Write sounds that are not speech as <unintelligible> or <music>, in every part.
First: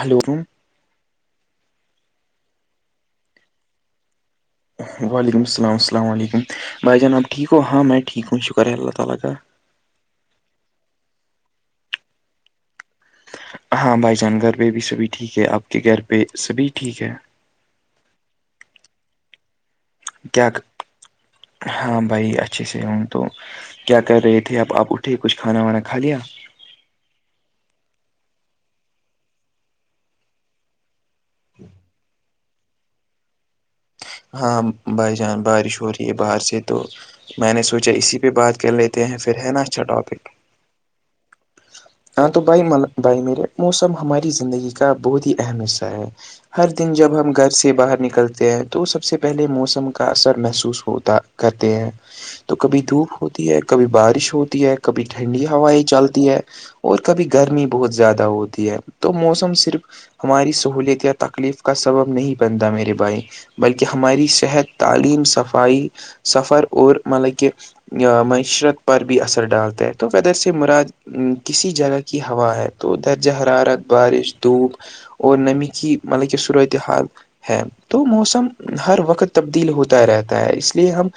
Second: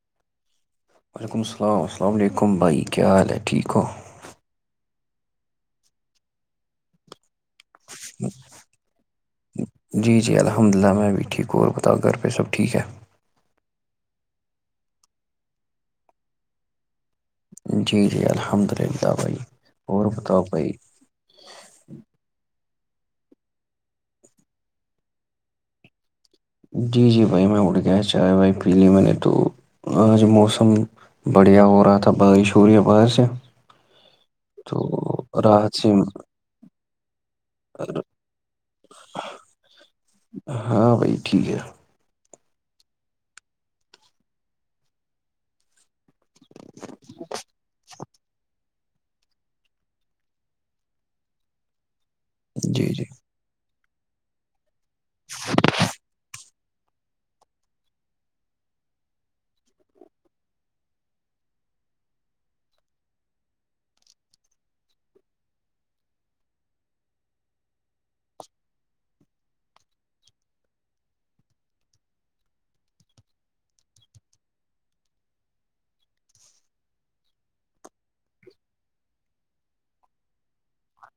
hello ر <inaudible> وعلیکم السلام السلام علیکم بھائی کیا حال ہے ٹھیک ہو <unintelligible> جی جی الحمد للہ میں بھیھی ٹھیک اور بتاؤ گھر پہ سب ٹھیک ہے ہاں بھائی جان گھر پہ بھی سبھی ٹھیک ہے آپ کے گھر پہ سبھی ٹھیک ہے جی جی الحمد للہ بھائی اور بتاؤ کیا بھائی ہاں بھائی اچھے سے ہوں تو کیا کر رہے تھے اب آپ اٹھے کچھ کھانا وانا کھا لیا جی جی بھائی میں اٹھ گیا چائے بھائی پی لی میں نے تو جو موسم بڑھیا ہو رہا تھا بارش ہو رہی ہے باہر سے ہاں بھائی تو جان راحت بارش ہو سے رہی ہے باہر سے تو میں نے سوچا اسی بات کر لیتے ہیں پھر ہے نا اچھا ٹاپک ہاں بھائی ٹھیک ہے ہاں تو بھائی م بھائی میرے موسم ہماری زندگی کا بہت ہی اہم حصہ ہے ہر دن جب ہم گھر سے باہر نکلتے ہیں تو سب سے پہلے موسم کا اثر محسوس ہوتا کرتے ہیں تو کبھی جی جی دھوپ ہو تی ہے کبھی بارش ہوتی ہے کبھی ٹھنڈی ہویں چلتی ہے اور کبھی گرمی بہت زیادہ ہوتی ہے تو موسم صرف ہماری سہولیت یا تکلیف کا سبب نہیں بنتا میرے بھائی بلکہ ہماری صحت تعلیم صفائی سفر اور مطلب کہ معیشرت پر بھی اثر ڈالتا ہے تو ودر سے مراد کسی جگہ کی ہوا ہے تو درجہ حرارت بارش دھوپ اور نمی کی مطلب کہ صورت حال ہے تو موسم ہر وقت تبدیل ہوتا رہتا ہے اس لیے ہم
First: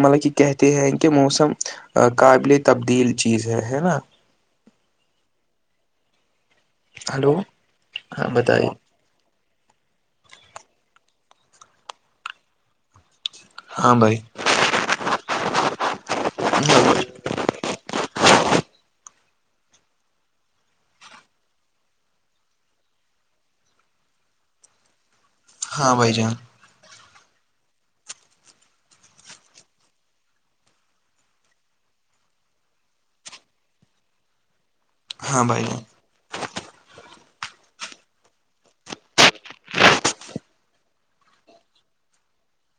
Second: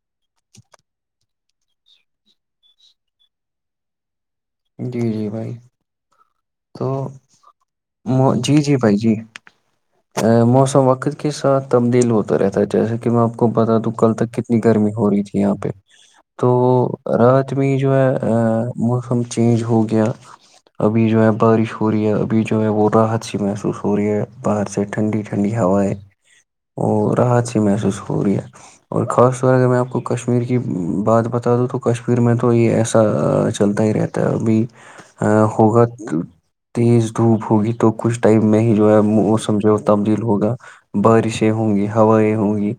مطلب یہ کہتے ہیں کہ موسم قابل تبدیل چیز ہے ہے نا جی جی بھائی تو ہلو ہاں جی بتائیے جی بھائی جی موسم وقت کے ساتھ تبدیل ہوتا رہتا ہے جیسے کہ میں آپ کو بتا دوں ہاں کل بھائی تک کتنی گرمی ہو رہی تھی یہاں پہ تو رات میں جو ہے موسم چینج ہو گیا ابھی جو ہے بارش ہو رہی ہے ابھی جو ہے وہ راحت سی محسوس ہو رہی ہے باہر سے ٹھنڈی ھ ٹنڈی ہا ہے ہاں بھائی جان اور رحت سے محسوس ہو رہی ہے اور خاص طور اگر میں آپ کو کشمیر کی بات بتا دوں تو کشمیر میں تو یہ ایسا چلتا ہی رہتا ہے تبھی ا ہاں بھائی جان ہوگا تیز دھوپ ہوگی تو کچھ ٹائم میں ہی جو ہے موسم جو تبدیل ہوگا بارشیں ہوں گی ہوائیں ہوں گی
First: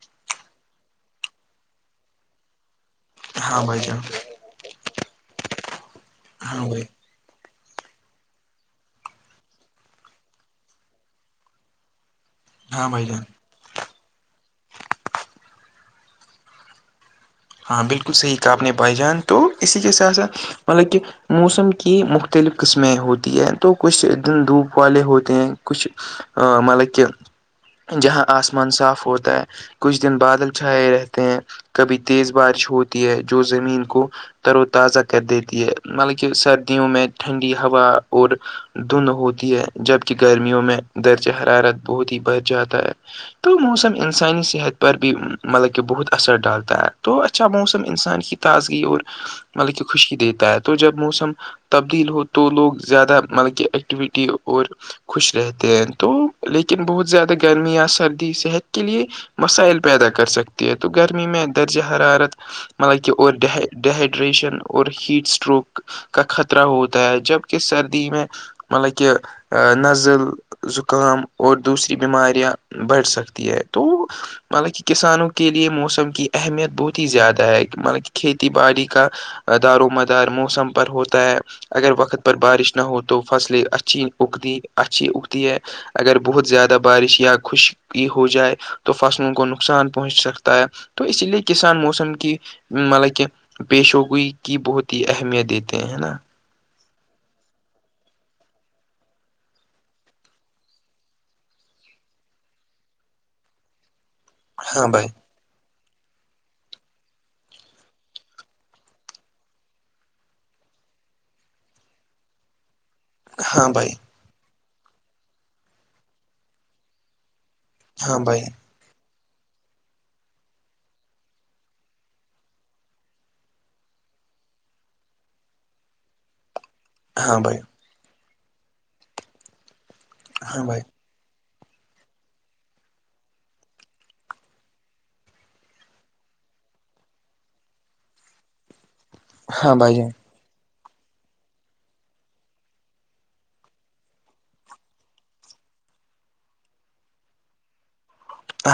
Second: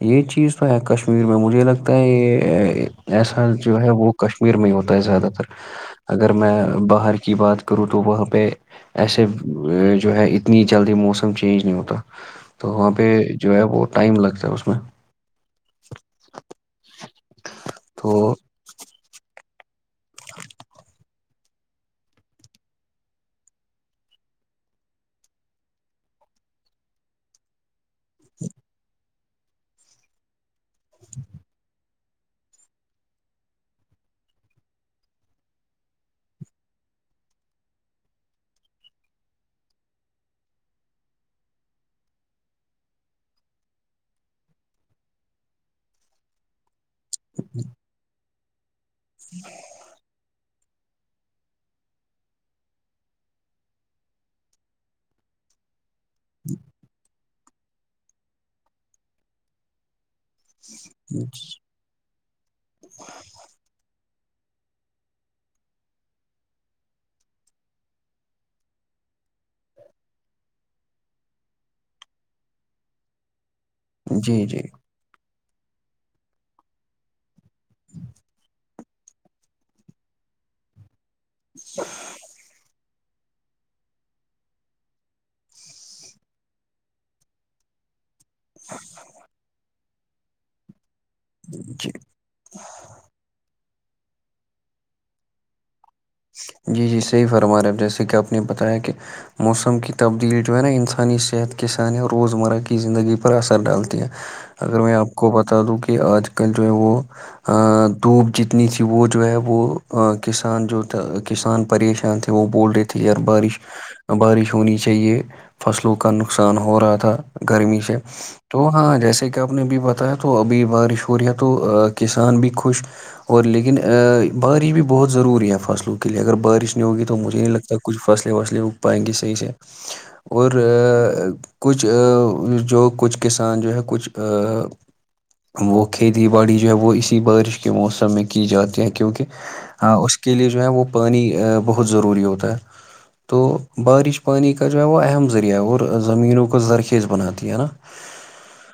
یہ چیز تو ہے کشمیر میں مجھے لگتا ہے یہ ایسا ہاں بھائی جو ہے جان وہ کشمیر میں ہی ہوتا ہے زیادہ تر اگر میں ہاں بھائی باہر کی بات کروں تو وہاں پہ ایسے جو ہے اتنی جلدی موسم چینج نہیں ہوتا تو ہاں وہاں بھائی پہ جان جو ہے وہ ٹائم لگتا ہے اس میں ہاں بالکل تو صحیح کہا آپ نے بھائی جان تو اسی کے ساتھ ساتھ مطلب کہ موسم کی مختلف قسمیں ہوتی ہیں تو کچھ دن دھوپ والے ہوتے ہیں کچھ آ مطلب کہ جہاں آسمان صاف ہوتا ہے کچھ دن بادل چھائے رہتے ہیں کبھی تیز بارش ہوتی ہے جو زمین کو تر و تازہ کر دیتی ہے مطلب کہ سردیوں میں ٹھنڈی ہوا اور دن ہوتی ہے جبک گرمیوں میں درجہ حرارت بہت ہی بڑھ جاتا ہے تو موسم انسانی صحت پر بھی مطلب کہ بہت اثر ڈالتا ہے تو اچھا موسم انسان کی تازگی اور جی مطلب کہ خوشی دیتا ہے تو جب موسم تبدیل ہو تو لوگ زیادہ مطلب کہ ایکٹیویٹی اور خوش رہتے ہیں تو لیکن بہت زیادہ گرمی یا سردی صحت کے لیے مسائل پیدا کر سکتے تو گرمی میں درجہ حرارت مطلب کہ ریشن اور ہیٹ اسٹروک کا خطرہ ہوتا ہے جبک سردی میں مطلب کہ نزل زکام اور دوسری بیماریاں بڑھ سکتی ہے تو جی جی مطلب کہ کسانوں کے لیے موسم کی اہمیت بہت ہی زیادہ ہے مطلب کہ کھیتی باڑی کا دار و مدار موسم پر ہوتا ہے اگر وقت پر بارش نہ ہو تو فصلیں اچھی اگتی اچھی اگتی ہے اگر بہت زیادہ بارش یا خوش کی ہو جائے تو فصلوں کو نقصان پہنچ سکتا ہے تو اسی لیے کسان جی موسم کی مطلب کہ پیش ہو گئی کی بہت ہی اہمیت دیتے ہیں ہے نا جی جی صحیح فرما رہے جیسے کہ آپ نے بتایا کہ موسم کی تبدیلی جو ہے نا انسانی صحت کے سان روزمرہ کی زندگی پر اثر ڈالتی ہے اگر ہاں میں بھائی آپ کو بتا دوں کہ آج کل جو ہے وہ دھوپ جتنی تھی وہ جو ہے وہ کسان جو کسان پریشان تھے وہ بول رہے تھے یار بارش ہاں بھائی بارش ہونی چاہیے فصلوں کا نقصان ہو رہا تھا گرمی سے ہاں بھائی تو ہاں جیسے کہ آپ نے بھی بتایا تو ابھی بارش ہو رہی ہے تو کسان بھی خوش اور لیکن بارش بھی بہت ضروری ہے فصل کے لیے اگر بارش نہیں ہوگی تو ہاں مجھے نہیں بھائی لگتا کچھ فصلیں وصلے اگ پائیں گے صحیح سے اور ہاں بھائی کچھ جو کچھ کسان جو ہے کچھ وہ کھیتی باڑی جو ہے وہ اسی بارش کے موسم میں کی جاتی ہے کیونکہ ہاں اس کے لیئے جو ہے وہ پانی بہت ضروری ہوتا ہے تو بارش پانی کا جو ہے وہ اہم ذریعہ ہے اور زمینوں کو زرخیز بناتی ہے نا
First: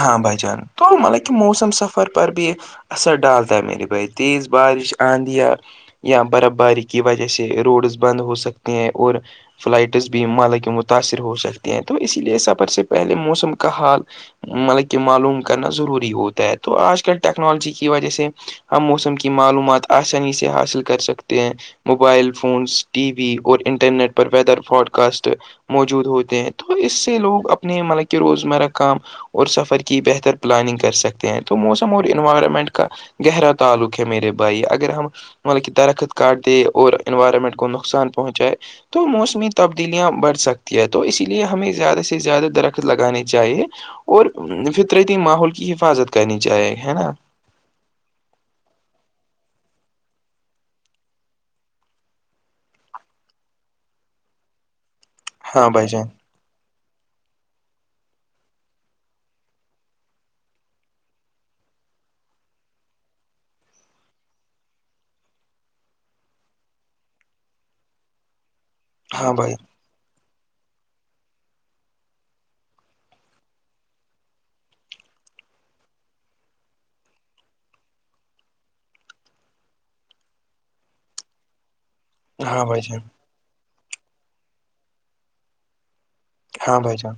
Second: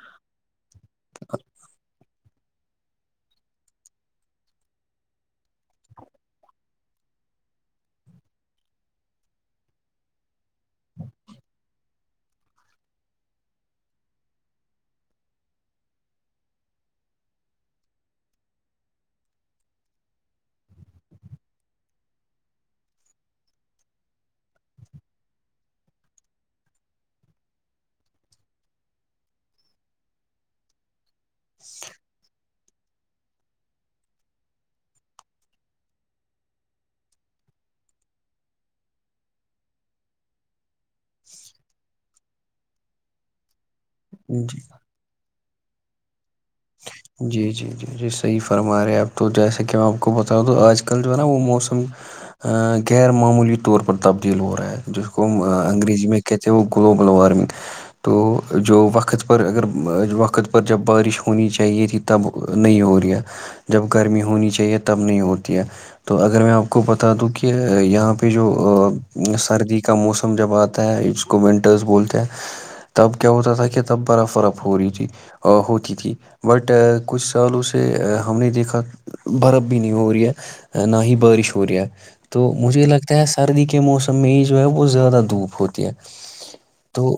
ہاں بھائی جان تو مطلب کہ موسم سفر پر بھی اثر ڈالتا ہے میرے بھائی تیز بارش آندیا یا برف باری کی وجہ سے روڈز بند ہو سکتے ہیں اور فلائٹس بھی مالک متاثر ہو سکتے ہیں تو اسی لیے سفر سے پہلے موسم کا حال مطلب کہ معلوم کرنا ضروری ہوتا ہے تو آج کل ٹیکنالوجی کی وجہ سے ہم موسم کی معلومات آسانی سے حاصل کر سکتے ہیں موبائل فونس ٹی وی اور انٹرنیٹ پر ویدر فوڈ کاسٹ موجود ہوتے ہیں تو اس سے لوگ اپنے مطلب کہ روزمرہ کام اور سفر کی بہتر پلاننگ کر سکتے ہیں تو موسم اور انوائرمنٹ کا گہرا تعلق ہے میرے بھائی اگر ہم مطلب کہ درخت کاارٹ د اور انوارمنٹ گ کو نقصان پہنچائے تو موسمی تبدیلیاں بڑھ سکتی ہے تو اسی لیے ہمیں زیادہ سے زیادہ درخت لگانے چاہیے اور فطرتی ماحول کی حفاظت کرنی چاہی جی جی جی <unintelligible> جی صحیح فرما رہے ہیں اپ تو جیسا کہ میں آپ کو بتا تو آج کل جو ہے نا وہ موسم غیر معمولی طور پر تبدیل ہو رہا ہے جس کو ہم ہاں بھائی انگریزی جان میں کہک سے وہ گلوبل وارمنگ تو جو وقت پر اگر وقت پر جب بارش ہو ہونی چاہیے تھی تب نہیں ہو رہی ہے جب گرمی ہونی چاہیے تب نہیں ہوتی ہے تو اگر میں آپ کو بتا دوں کہ یہاں پہ جو ہاں بھائی سردی کا موسم جب آتا ہے جس کو ونٹرس بولتے ہیں تب کیا ہوتا تھا کہ تب برا فرب ہو رہی تھی ہوتی تھی بٹ کچھ سالوں سے ہم نے دیکھا برف بھی نہیں ہو رہی ہے نہ ہی بارش ہو رہی ہے تو ہاں بھائی مجھے جان لگتا ہے سردی کے موسم میں یہ جو ہے وہ زیادہ دھوپ ہوتی ہے ہاں بھائی جان تو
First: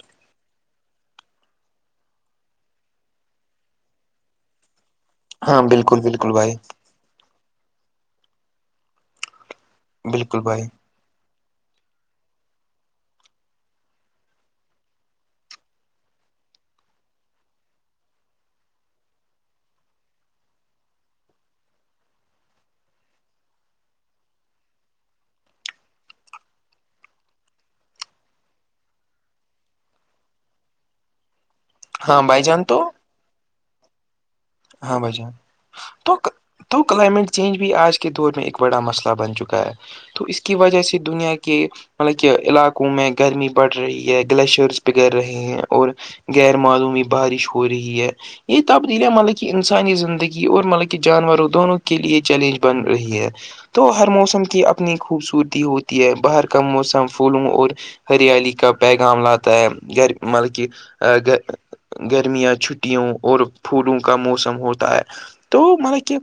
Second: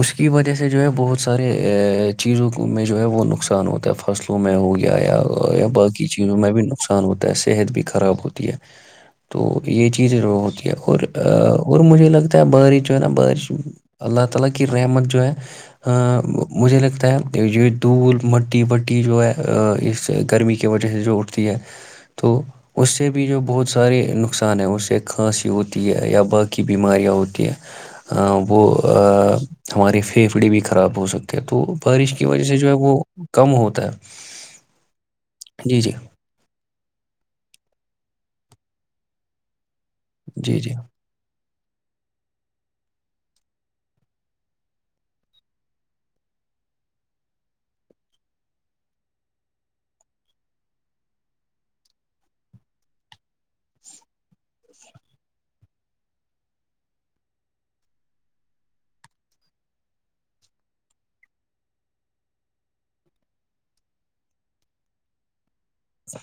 اس کی وجہ سے جو ہے بہت سارے ا چیزوں میں جو ہے وہ نقصان ہوتا ہے فصلوں میں ہو گیا یا ہاں یا بالکل باقی بالکل چیزوں میں بھائی بھی نقصان ہوتا ہے صحت بھی خراب ہوتی ہے تو یہ چیزیں بالکل بھائی ہوتی ہے اور اور مجھے لگتا ہے باری جو ہے نا بار اللہ تعالی کی رحمت جو ہے <unintelligible> مجھے لگتا ہے یہ دول مٹی بٹی جو ہے اس گرمی کی وجہ سے جو اٹھتی ہے تو اس سے بھی جو بہت سارے نقصان ہیں اس سے کھانسی ہوتی ہے یا باقی بیماریاں ہوتی ہیں وہ ہمارے پھیپھڑے بھی خراب ہو سکتے ہیں تو بارش ہاں کی بھائی وجہ سے جان جو ہے تو وہ کم ہوتا ہے ہاں بھائیان جی جی تو تو کلائمیٹ چینج بھی آج کے دور میں ایک بڑا مسئلہ بن چکا ہے تو اس کی جی جی وجہ سے دنیا کی مطلب کہ علاقوں میں گرمی بڑھ رہی ہے گلیشئرس بگڑ رہے ہیں اور غیر معلومی بارش ہو رہی ہے یہ تبدیلیاں ملک کہ انسانی زندگی اور مطلب کہ جانوروں دونوں کے لیے چیلنج بن رہی ہے تو ہر موسم کی اپنی خوبصورتی ہوتی ہے باہر کا موسم پولوں اور ہریالی کا پیغام لاتا ہے گھر مطلب کہ گ گرمیاں چھٹیوں اور پھولوں کا موسم ہوتا ہے تو مطلب کہ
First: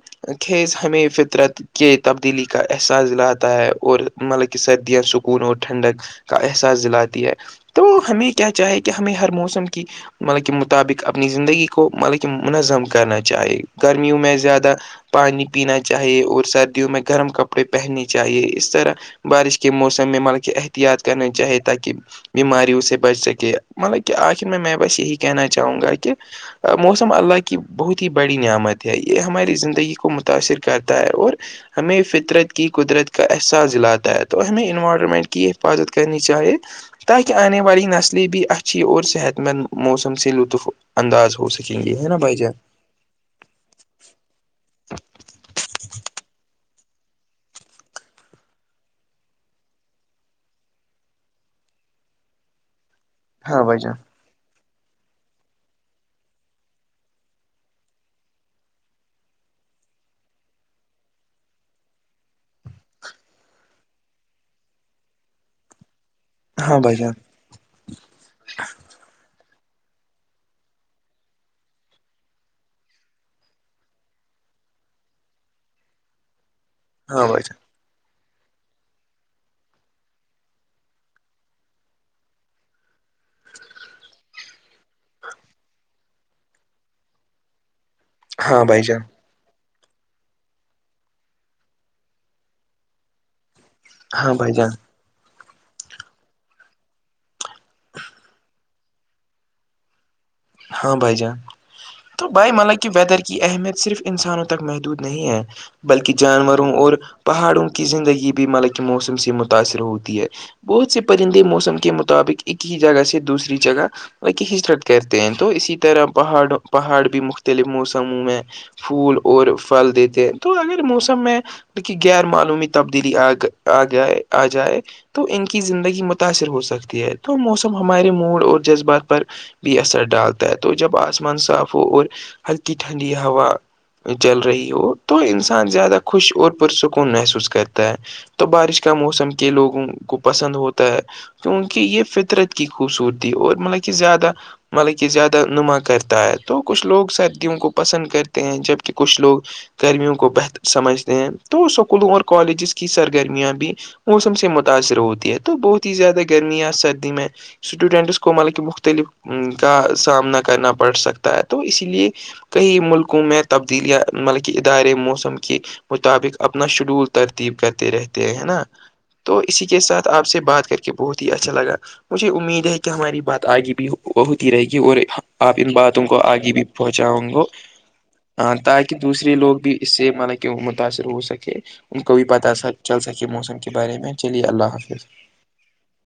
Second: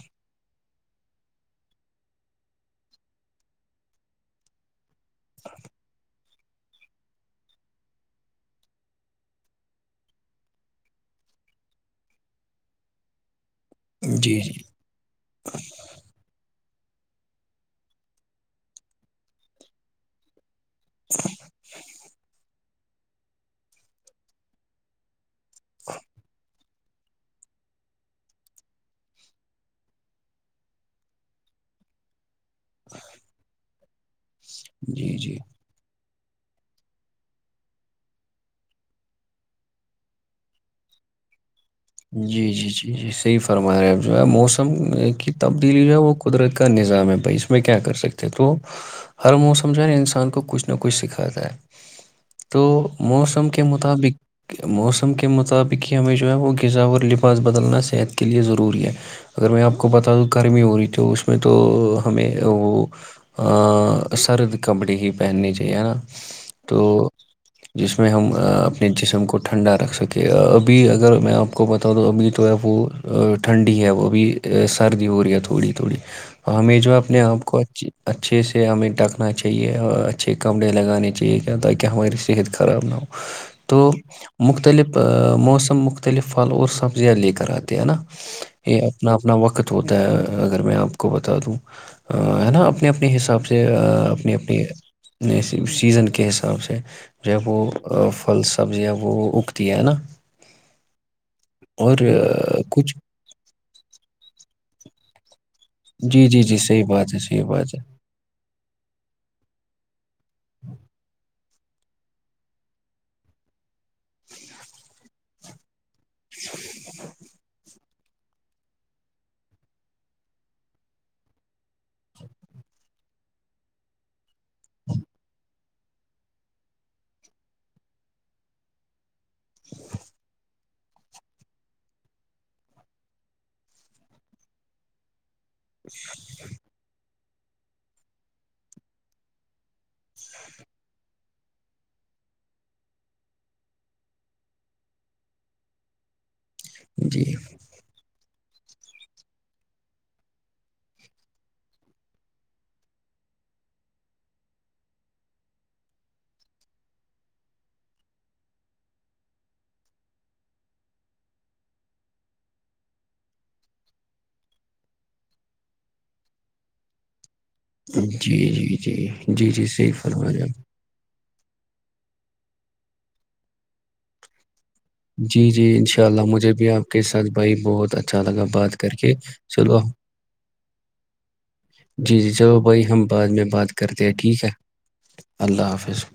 خیز ہمیں فطرت کے تبدیلی کا احساس لاتا ہے اور مطلب کہ سردیاں سکون اور ٹھنڈک کا احساس دلاتی ہے تو ہمیں کیا چاہے کہ ہمیں ہر موسم کی مطلب کے مطابق اپنی زندگی کو مطلب کہ منظم کرنا چاہی گرمیوں میں جی جی زیادہ پانی پینا چاہیے اور سردیوں میں گرم کپڑے پہننے چاہیے اس طرح بارش کے موسم میں ملک ا احتیاط کرنا چاہے تاکہ بیماریوں سے بچ سکے مطلب کہ آخ م میں می باس یہی کہنا چاہوں گا کہ موسم اللہ کی بہت ہی بڑی نعمت ہے یہ ہماری زندگی کو متاثر کرتا ہے اور ہمیں فطرت کی قدرت کا احساس دلاتا ہے تو ہمیں جی انوائرمنٹ جی کی حفاظت کرنی چاہے تاکہ آنے والی نسلیں بھی اچھی اور صحت مند موسم سے لطف انداز ہو سکے چنگی ہے ن بائی جی جی جی جی صحیح فرما رہے اب جو ہے موسم کی تبدیلی جو ہے وہ قدرت کا کا نظام ہے بھائی اس میں کیا کر سکتے ہیں تو ہر موسم جو ہے نا انسان کو کچھ نہ کچھ سکھاتا ہے تو موسم ہاں کے بھائی جان مطابق موسم کے مطابق ہی ہمیں جو ہے وہ ذا اور لفاظ بدلنا صحت کے لیے ضروری ہے اگر میں آپ کو بتا دوں گرمی ہو رہی تو اس میں تو ہمیں وہ سرد کپڑی ہی پہننی چاہی ہے نا ہاں بھائی تو جان جس میں ہم اپنے جسم کو ٹھنڈا رکھ سکیں ابھی اگر میں آپ کو بتا دو ابھی تو ہے وہ ٹھنڈی ہے وہ ابھی سردی ہو رہی ہے تھوڑی تھوڑی ہمیں جو اپنے ہاں بھائی آپ جان کو اچھی اچھے سے ہمیں ڈٹکنا چاہیے اور اچھے کمرے لگانے چاہیے کیا تاکہ ہماری صحت خراب نہ ہو تو مختلف موسم مختلف پھل اور سبزیاں لے کر آتے ہے نا ہاں بھائی یہ جان اپنا اپنا وقت ہوتا ہے اگر میں آپ کو بتا دوں ہے نا اپنے اپنے حساب سے سے ہاں اپنی بھائی اپنی جان سیزن کے حساب سے ج وہ پھل سبزی ہےب وہ اگتی ہے نا ہاں بھائی جان اور تو بھائی آ، مطب کہ کچھ ویدر کی اہمیت صرف انسانوں تک محدود نہیں ہے بلکہ جی جی جی جانوروں صحیح اور بات ہے صحیح پہاڑوں بات ہے کی زندگی بھی مطلب کہ موسم سے متاثر ہوتی ہے بہت سے پرندے موسم کے مطابق ایک ہی جگہ سے دوسری جگہ بک ہجرت کر ہیں تو اسی طرح پہاڑ پہاڑ بھی مختلف موسموں میں پھول اور پھل دیتے ہیں تو اگر موسم میں لیک غیر معلومی تبدیلی آ آ جائے آ جائے تو ان کی زندگی متاثر ہو سکتی ہے تو موسم ہمارے موڈ اور جذبات پر بی ایس ای ڈالتا ہے تو جب آسمان صاف ہو اور ہلکی ٹھنڈی ہوا چل رہی ہو تو انسان زیادہ خوش اور پر سکون محسوس کرتا ہے تو بارش کا موسم کے لوگوں کو پسند ہوتا ہے کیونکہ یہ فطرت کی خوبصورتی اور مطلب کہ زیادہ مطلب کہ زیادہ نما کرتا ہے تو کچھ لوگ جی سردیوں کو پسند کرتے ہیں جبکہ کچھ لوگ گرمیوں کو بہتر سمجھتے ہیں تو اسکولوں اور کالجز کی سرگرمیاں بھی موسم سے متاثر ہوتی ہے تو بہت ہی زیادہ گرم ں سردی میں اسٹوڈینٹس کو مطلب کہ مختلف کا سامنا کرنا پڑ سکتا ہے تو اسی لیے کئی ملکوں میں تبدیلیاں مطلبک ادارے موسم کے مطابق اپنا شیڈول ترتیب کرتے رہتے ہیں جی ہے نا جی جی تو جی اسی جی کے صحیح ساتھ آپ فرما سے رہے بات کر کے کہ بہت ہی اچھا لگا مجھے امید ہے کہ ہماری بات آگے بھی ہوتی رہے گی اور جی آپ جی ان باتوں انشاء کو اللہ مجھے آگے بھی آپ کے پہنچاؤ ساتھ گو بھائی بہت اچھا لگا بات تاکہ کر کے دوسرے لوگ بھی چلو اس سے مطلب کہ وہ متاثر ہو سکے ان کو جی بھی جی پتا چلو بھائی چل ہم سکے بعد میں موسم کے بات بارے کرتے میں ہیں چلیے ٹھیک ہے اللہ حافظ اللہ حافظ